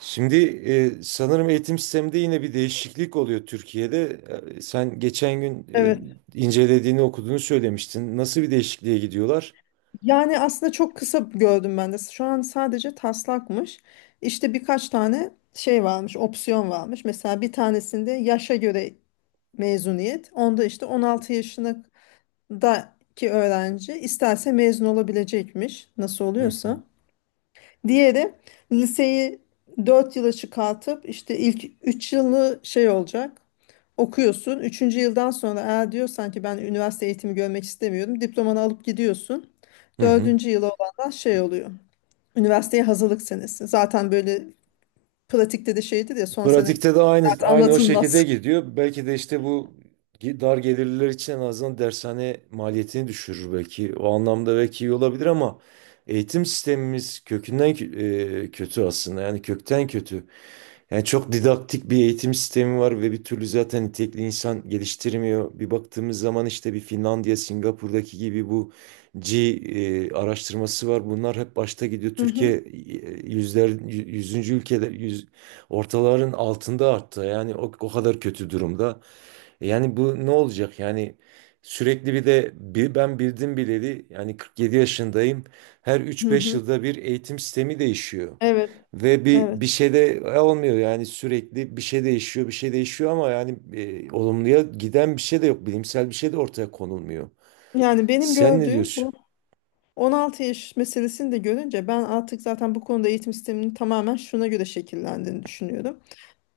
Şimdi sanırım eğitim sisteminde yine bir değişiklik oluyor Türkiye'de. Sen geçen gün Evet. İncelediğini okuduğunu söylemiştin. Nasıl bir değişikliğe gidiyorlar? Yani aslında çok kısa gördüm ben de. Şu an sadece taslakmış. İşte birkaç tane şey varmış, opsiyon varmış. Mesela bir tanesinde yaşa göre mezuniyet. Onda işte 16 yaşındaki öğrenci isterse mezun olabilecekmiş. Nasıl Hı hı. oluyorsa. Diğeri liseyi 4 yıla çıkartıp işte ilk 3 yılı şey olacak. Okuyorsun. Üçüncü yıldan sonra eğer diyorsan ki ben üniversite eğitimi görmek istemiyorum. Diplomanı alıp gidiyorsun. Hı hı. Dördüncü yıla olanlar şey oluyor. Üniversiteye hazırlık senesi. Zaten böyle pratikte de şeydir ya son sene Pratikte de aynı zaten aynı o şekilde anlatılmaz. gidiyor. Belki de işte bu dar gelirliler için en azından dershane maliyetini düşürür belki. O anlamda belki iyi olabilir ama eğitim sistemimiz kökünden kötü aslında. Yani kökten kötü. Yani çok didaktik bir eğitim sistemi var ve bir türlü zaten nitelikli insan geliştirmiyor. Bir baktığımız zaman işte bir Finlandiya, Singapur'daki gibi bu araştırması var. Bunlar hep başta gidiyor. Hı hı. Türkiye yüzler, yüzüncü ülkeler, yüz, ortaların altında arttı. Yani o kadar kötü durumda. Yani bu ne olacak? Yani sürekli bir de ben bildim bileli yani 47 yaşındayım. Her Hı 3-5 hı. yılda bir eğitim sistemi değişiyor. Evet, Ve bir evet. şey de olmuyor yani sürekli bir şey değişiyor, bir şey değişiyor ama yani olumluya giden bir şey de yok. Bilimsel bir şey de ortaya konulmuyor. Yani benim Sen ne gördüğüm diyorsun? bu 16 yaş meselesini de görünce ben artık zaten bu konuda eğitim sisteminin tamamen şuna göre şekillendiğini düşünüyorum.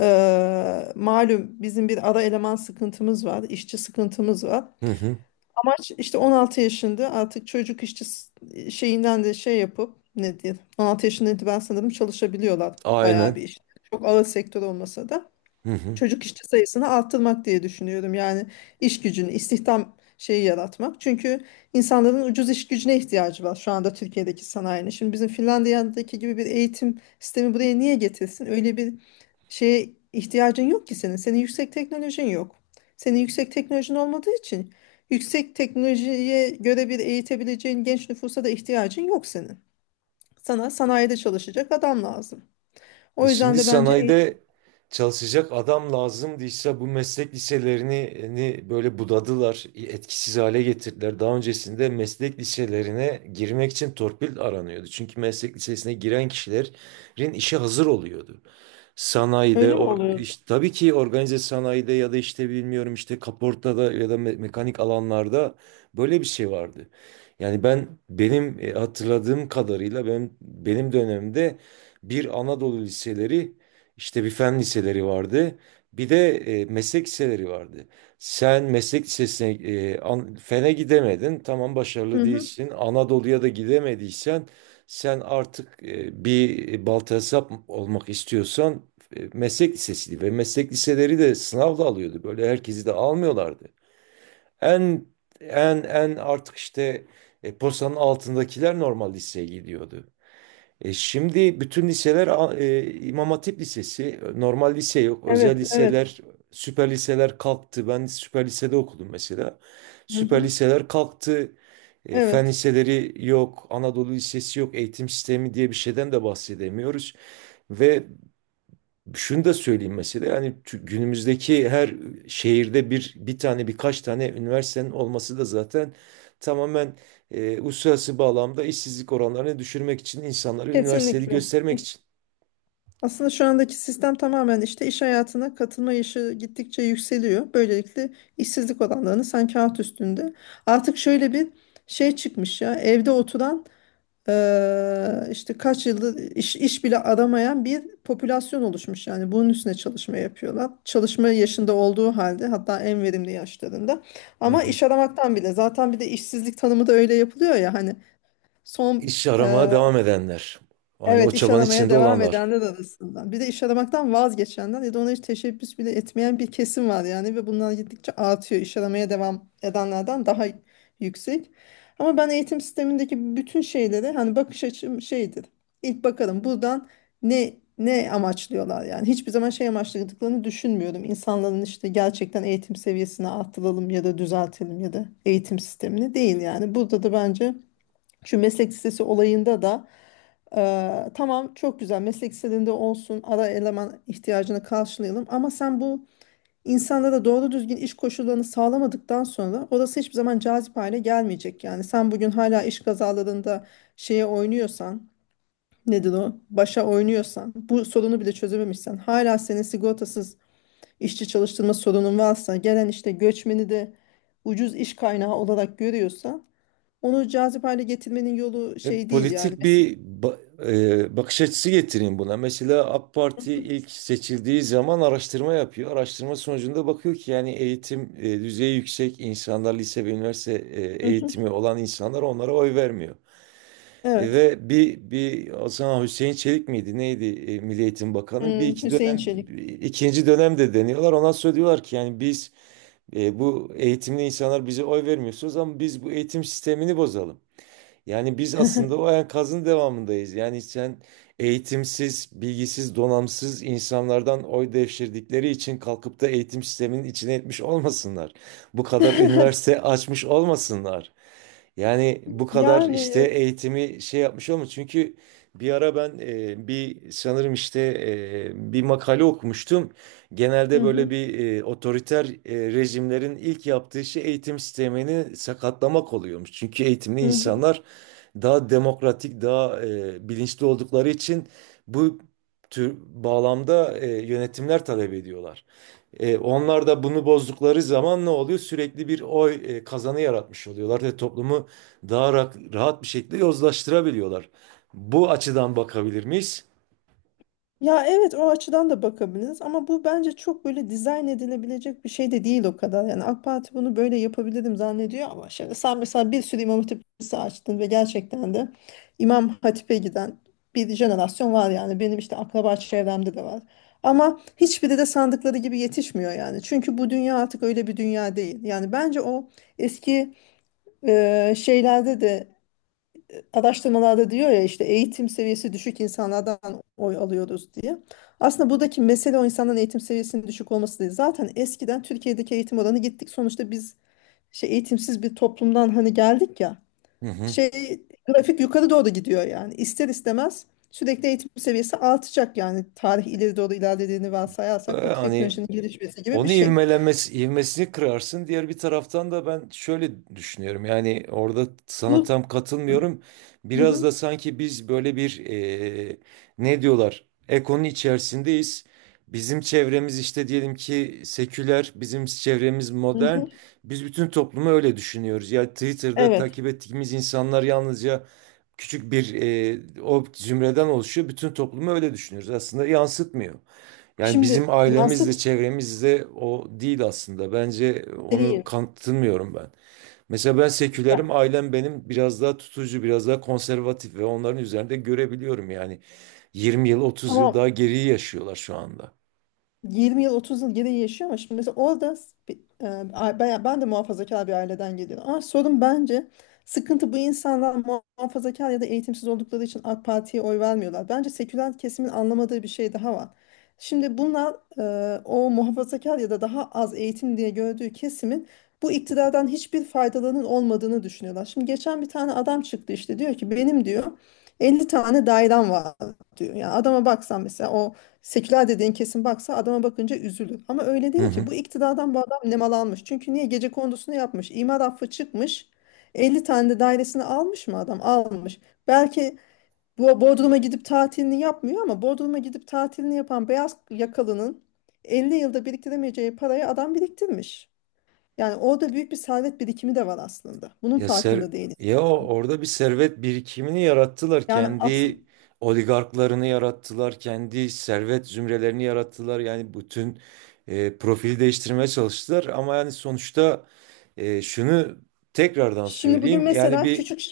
Malum bizim bir ara eleman sıkıntımız var, işçi sıkıntımız var. Hı hı. Amaç işte 16 yaşında artık çocuk işçi şeyinden de şey yapıp ne diye 16 yaşında ben sanırım çalışabiliyorlar bayağı bir Aynen. iş. Çok ağır sektör olmasa da Hı hı. çocuk işçi sayısını arttırmak diye düşünüyorum. Yani iş gücünü, istihdam şeyi yaratmak. Çünkü insanların ucuz iş gücüne ihtiyacı var şu anda Türkiye'deki sanayinin. Şimdi bizim Finlandiya'daki gibi bir eğitim sistemi buraya niye getirsin? Öyle bir şeye ihtiyacın yok ki senin. Senin yüksek teknolojin yok. Senin yüksek teknolojin olmadığı için yüksek teknolojiye göre bir eğitebileceğin genç nüfusa da ihtiyacın yok senin. Sana sanayide çalışacak adam lazım. E O yüzden şimdi de bence eğitim. sanayide çalışacak adam lazım diyse bu meslek liselerini hani böyle budadılar, etkisiz hale getirdiler. Daha öncesinde meslek liselerine girmek için torpil aranıyordu. Çünkü meslek lisesine giren kişilerin işe hazır oluyordu. Sanayide, Öyle mi oluyordu? tabii ki organize sanayide ya da işte bilmiyorum işte kaportada ya da mekanik alanlarda böyle bir şey vardı. Yani benim hatırladığım kadarıyla benim dönemimde bir Anadolu liseleri işte bir fen liseleri vardı. Bir de meslek liseleri vardı. Sen meslek lisesine fene gidemedin. Tamam Hı başarılı hı. değilsin. Anadolu'ya da gidemediysen sen artık bir balta hesap olmak istiyorsan meslek lisesiydi ve meslek liseleri de sınavla alıyordu. Böyle herkesi de almıyorlardı. En en artık işte postanın altındakiler normal liseye gidiyordu. Şimdi bütün liseler İmam Hatip Lisesi, normal lise yok, Evet, özel evet. liseler, süper liseler kalktı. Ben süper lisede okudum mesela. Hı Süper hı. liseler kalktı. Fen Evet, liseleri yok, Anadolu Lisesi yok, eğitim sistemi diye bir şeyden de bahsedemiyoruz. Ve şunu da söyleyeyim mesela yani günümüzdeki her şehirde bir tane birkaç tane üniversitenin olması da zaten tamamen uluslararası bağlamda işsizlik oranlarını düşürmek için insanları üniversiteli kesinlikle. göstermek için. Aslında şu andaki sistem tamamen işte iş hayatına katılma yaşı gittikçe yükseliyor. Böylelikle işsizlik oranlarını sen kağıt üstünde. Artık şöyle bir şey çıkmış ya evde oturan işte kaç yıldır iş bile aramayan bir popülasyon oluşmuş. Yani bunun üstüne çalışma yapıyorlar. Çalışma yaşında olduğu halde hatta en verimli yaşlarında. Hı Ama hı. iş aramaktan bile zaten bir de işsizlik tanımı da öyle yapılıyor ya hani son. İş aramaya devam edenler. Hani o Evet, iş çabanın aramaya içinde devam olanlar. edenler arasından. Bir de iş aramaktan vazgeçenler ya da ona hiç teşebbüs bile etmeyen bir kesim var yani ve bunlar gittikçe artıyor. İş aramaya devam edenlerden daha yüksek. Ama ben eğitim sistemindeki bütün şeyleri hani bakış açım şeydir. İlk bakalım buradan ne ne amaçlıyorlar yani. Hiçbir zaman şey amaçladıklarını düşünmüyorum. İnsanların işte gerçekten eğitim seviyesini arttıralım ya da düzeltelim ya da eğitim sistemini değil yani. Burada da bence şu meslek lisesi olayında da tamam çok güzel meslek liselerinde olsun ara eleman ihtiyacını karşılayalım ama sen bu insanlara doğru düzgün iş koşullarını sağlamadıktan sonra orası hiçbir zaman cazip hale gelmeyecek. Yani sen bugün hala iş kazalarında şeye oynuyorsan nedir o başa oynuyorsan bu sorunu bile çözememişsen hala senin sigortasız işçi çalıştırma sorunun varsa gelen işte göçmeni de ucuz iş kaynağı olarak görüyorsa. Onu cazip hale getirmenin yolu E, şey değil yani. politik bir ba- e, bakış açısı getireyim buna. Mesela AK Parti ilk seçildiği zaman araştırma yapıyor. Araştırma sonucunda bakıyor ki yani eğitim düzeyi yüksek insanlar, lise ve üniversite Hı hı. eğitimi olan insanlar onlara oy vermiyor. E, Evet. ve bir bir o zaman Hüseyin Çelik miydi? Neydi? Milli Eğitim Bakanı. Bir Hmm, iki Hüseyin dönem Çelik. ikinci dönemde deniyorlar. Ondan sonra diyorlar ki yani biz bu eğitimli insanlar bize oy vermiyorsunuz ama biz bu eğitim sistemini bozalım. Yani biz aslında o enkazın devamındayız. Yani sen eğitimsiz, bilgisiz, donamsız insanlardan oy devşirdikleri için kalkıp da eğitim sisteminin içine etmiş olmasınlar. Bu kadar üniversite açmış olmasınlar. Yani bu kadar işte Yani. eğitimi şey yapmış olmuş. Çünkü bir ara ben bir sanırım işte bir makale okumuştum. Hı Genelde böyle hı. bir otoriter rejimlerin ilk yaptığı şey eğitim sistemini sakatlamak oluyormuş. Çünkü eğitimli Hı hı. insanlar daha demokratik, daha bilinçli oldukları için bu tür bağlamda yönetimler talep ediyorlar. Onlar da bunu bozdukları zaman ne oluyor? Sürekli bir oy kazanı yaratmış oluyorlar ve toplumu daha rahat bir şekilde yozlaştırabiliyorlar. Bu açıdan bakabilir miyiz? Ya evet, o açıdan da bakabiliriz ama bu bence çok böyle dizayn edilebilecek bir şey de değil o kadar. Yani AK Parti bunu böyle yapabilirim zannediyor ama şimdi sen mesela bir sürü İmam Hatip Lisesi açtın ve gerçekten de İmam Hatip'e giden bir jenerasyon var yani benim işte akraba çevremde de var. Ama hiçbiri de sandıkları gibi yetişmiyor yani. Çünkü bu dünya artık öyle bir dünya değil. Yani bence o eski şeylerde de araştırmalarda diyor ya işte eğitim seviyesi düşük insanlardan oy alıyoruz diye. Aslında buradaki mesele o insanların eğitim seviyesinin düşük olması değil. Zaten eskiden Türkiye'deki eğitim oranı gittik. Sonuçta biz şey eğitimsiz bir toplumdan hani geldik ya. Hı hı. Şey grafik yukarı doğru gidiyor yani. İster istemez sürekli eğitim seviyesi artacak yani. Tarih ileri doğru ilerlediğini varsayarsak bu Hani teknolojinin gelişmesi gibi bir onu şey. ivmelenmesi, ivmesini kırarsın. Diğer bir taraftan da ben şöyle düşünüyorum. Yani orada sana Bu. tam katılmıyorum. Hı Biraz hı, da sanki biz böyle bir e, ne diyorlar? Ekonun içerisindeyiz. Bizim çevremiz işte diyelim ki seküler, bizim çevremiz hı modern. hı. Biz bütün toplumu öyle düşünüyoruz. Ya Twitter'da Evet. takip ettiğimiz insanlar yalnızca küçük bir o zümreden oluşuyor. Bütün toplumu öyle düşünüyoruz. Aslında yansıtmıyor. Yani bizim Şimdi ailemizle yansıt çevremizle o değil aslında. Bence değil. onu kanıtlamıyorum ben. Mesela ben Ya, sekülerim, ailem benim biraz daha tutucu, biraz daha konservatif ve onların üzerinde görebiliyorum yani. 20 yıl, 30 yıl tamam, daha geriye yaşıyorlar şu anda. 20 yıl 30 yıl geriye yaşıyor ama şimdi mesela orada ben de muhafazakar bir aileden geliyorum. Ama sorun bence sıkıntı bu insanlar muhafazakar ya da eğitimsiz oldukları için AK Parti'ye oy vermiyorlar. Bence seküler kesimin anlamadığı bir şey daha var. Şimdi bunlar o muhafazakar ya da daha az eğitim diye gördüğü kesimin bu iktidardan hiçbir faydalarının olmadığını düşünüyorlar. Şimdi geçen bir tane adam çıktı işte diyor ki benim diyor 50 tane dairem var diyor. Yani adama baksan mesela o seküler dediğin kesin baksa adama bakınca üzülür. Ama öyle Hı değil ki. hı. Bu iktidardan bu adam nemalanmış. Çünkü niye? Gece kondusunu yapmış. İmar affı çıkmış. 50 tane de dairesini almış mı adam? Almış. Belki bu Bodrum'a gidip tatilini yapmıyor ama Bodrum'a gidip tatilini yapan beyaz yakalının 50 yılda biriktiremeyeceği parayı adam biriktirmiş. Yani orada büyük bir servet birikimi de var aslında. Bunun Ya ser farkında değiliz. orada bir servet birikimini yarattılar. Yani aslında Kendi oligarklarını yarattılar, kendi servet zümrelerini yarattılar. Yani bütün profili değiştirmeye çalıştılar ama yani sonuçta şunu tekrardan şimdi bugün söyleyeyim. Yani mesela bir küçük.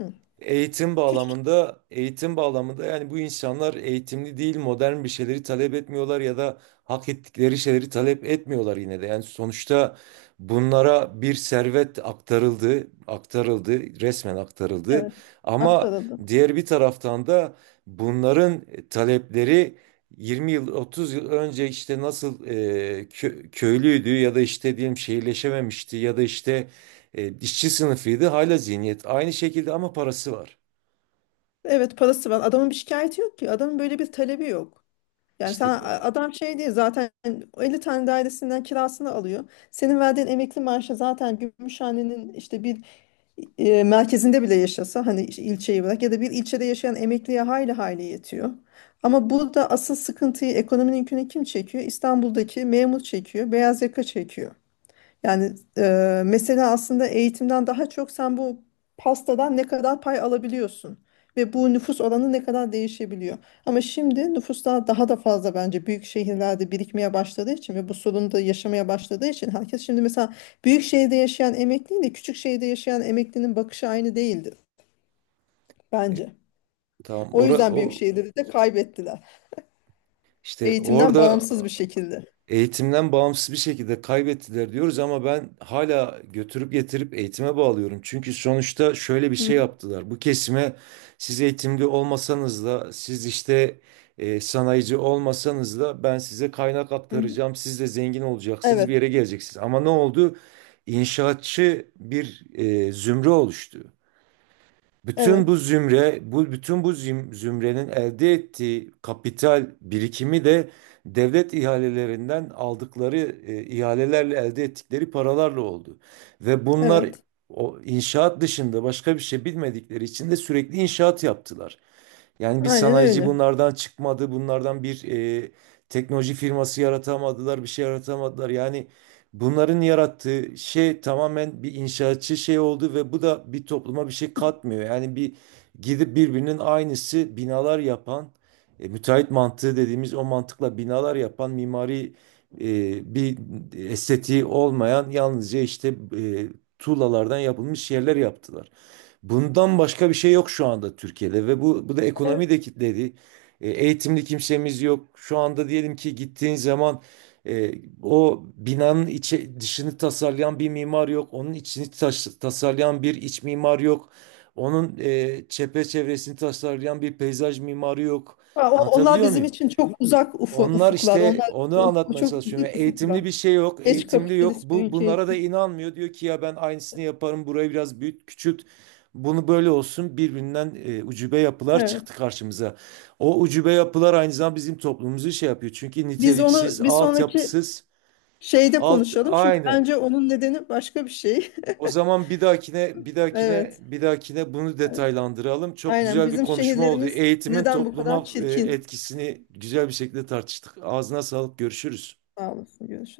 Hı, Eğitim küçük bağlamında, eğitim bağlamında yani bu insanlar eğitimli değil, modern bir şeyleri talep etmiyorlar ya da hak ettikleri şeyleri talep etmiyorlar yine de. Yani sonuçta bunlara bir servet aktarıldı, aktarıldı, resmen aktarıldı. evet Ama aktarıldı. diğer bir taraftan da bunların talepleri 20 yıl, 30 yıl önce işte nasıl köylüydü ya da işte diyelim şehirleşememişti ya da işte işçi sınıfıydı hala zihniyet aynı şekilde ama parası var. Evet, parası var. Adamın bir şikayeti yok ki. Adamın böyle bir talebi yok. Yani sen İşte adam şey değil zaten 50 tane dairesinden kirasını alıyor. Senin verdiğin emekli maaşı zaten Gümüşhane'nin işte bir merkezinde bile yaşasa hani işte ilçeyi bırak ya da bir ilçede yaşayan emekliye hayli hayli yetiyor. Ama burada asıl sıkıntıyı ekonominin yükünü kim çekiyor? İstanbul'daki memur çekiyor, beyaz yaka çekiyor. Yani mesele aslında eğitimden daha çok sen bu pastadan ne kadar pay alabiliyorsun ve bu nüfus oranı ne kadar değişebiliyor. Ama şimdi nüfuslar daha da fazla bence büyük şehirlerde birikmeye başladığı için ve bu sorunu da yaşamaya başladığı için herkes şimdi mesela büyük şehirde yaşayan emekliyle küçük şehirde yaşayan emeklinin bakışı aynı değildir e, bence. tamam O ora yüzden büyük o şehirleri de kaybettiler. işte Eğitimden orada bağımsız bir şekilde. eğitimden bağımsız bir şekilde kaybettiler diyoruz ama ben hala götürüp getirip eğitime bağlıyorum. Çünkü sonuçta şöyle bir Hı şey hı. yaptılar. Bu kesime siz eğitimli olmasanız da siz işte sanayici olmasanız da ben size kaynak Hı hı. aktaracağım. Siz de zengin olacaksınız, bir Evet, yere geleceksiniz. Ama ne oldu? İnşaatçı bir zümre oluştu. Bütün bu evet, zümre, bu bütün bu zümrenin elde ettiği kapital birikimi de devlet ihalelerinden aldıkları ihalelerle elde ettikleri paralarla oldu. Ve bunlar evet. o inşaat dışında başka bir şey bilmedikleri için de sürekli inşaat yaptılar. Yani bir Aynen sanayici öyle. bunlardan çıkmadı. Bunlardan bir e, teknoloji firması yaratamadılar, bir şey yaratamadılar. Yani bunların yarattığı şey tamamen bir inşaatçı şey oldu ve bu da bir topluma bir şey katmıyor. Yani bir gidip birbirinin aynısı binalar yapan, müteahhit mantığı dediğimiz o mantıkla binalar yapan mimari bir estetiği olmayan yalnızca işte e, tuğlalardan yapılmış yerler yaptılar. Bundan başka bir şey yok şu anda Türkiye'de ve bu da ekonomi de kilitledi. Eğitimli kimsemiz yok. Şu anda diyelim ki gittiğin zaman e, o binanın içi, dışını tasarlayan bir mimar yok. Onun içini tasarlayan bir iç mimar yok. Onun çevresini tasarlayan bir peyzaj mimarı yok. Ha, onlar Anlatabiliyor bizim muyum? için çok uzak Onlar ufuklar. işte Onlar onu anlatmaya çok çalışıyorum. uzak Yani eğitimli ufuklar. bir şey yok, Geç eğitimli yok. kapitalist bir Bu ülke bunlara da için. inanmıyor. Diyor ki ya ben aynısını yaparım. Burayı biraz büyüt, küçült. Bunu böyle olsun. Birbirinden ucube yapılar Evet. çıktı karşımıza. O ucube yapılar aynı zamanda bizim toplumumuzu şey yapıyor. Çünkü Biz niteliksiz, onu bir sonraki altyapısız, şeyde alt konuşalım. Çünkü aynı. bence onun nedeni başka bir şey. O zaman bir dahakine, bir dahakine, Evet. bir dahakine bunu detaylandıralım. Çok Aynen. güzel bir Bizim konuşma oldu. şehirlerimiz Eğitimin neden bu kadar topluma çirkin? etkisini güzel bir şekilde tartıştık. Ağzına sağlık. Görüşürüz. Sağ olasın. Görüşürüz.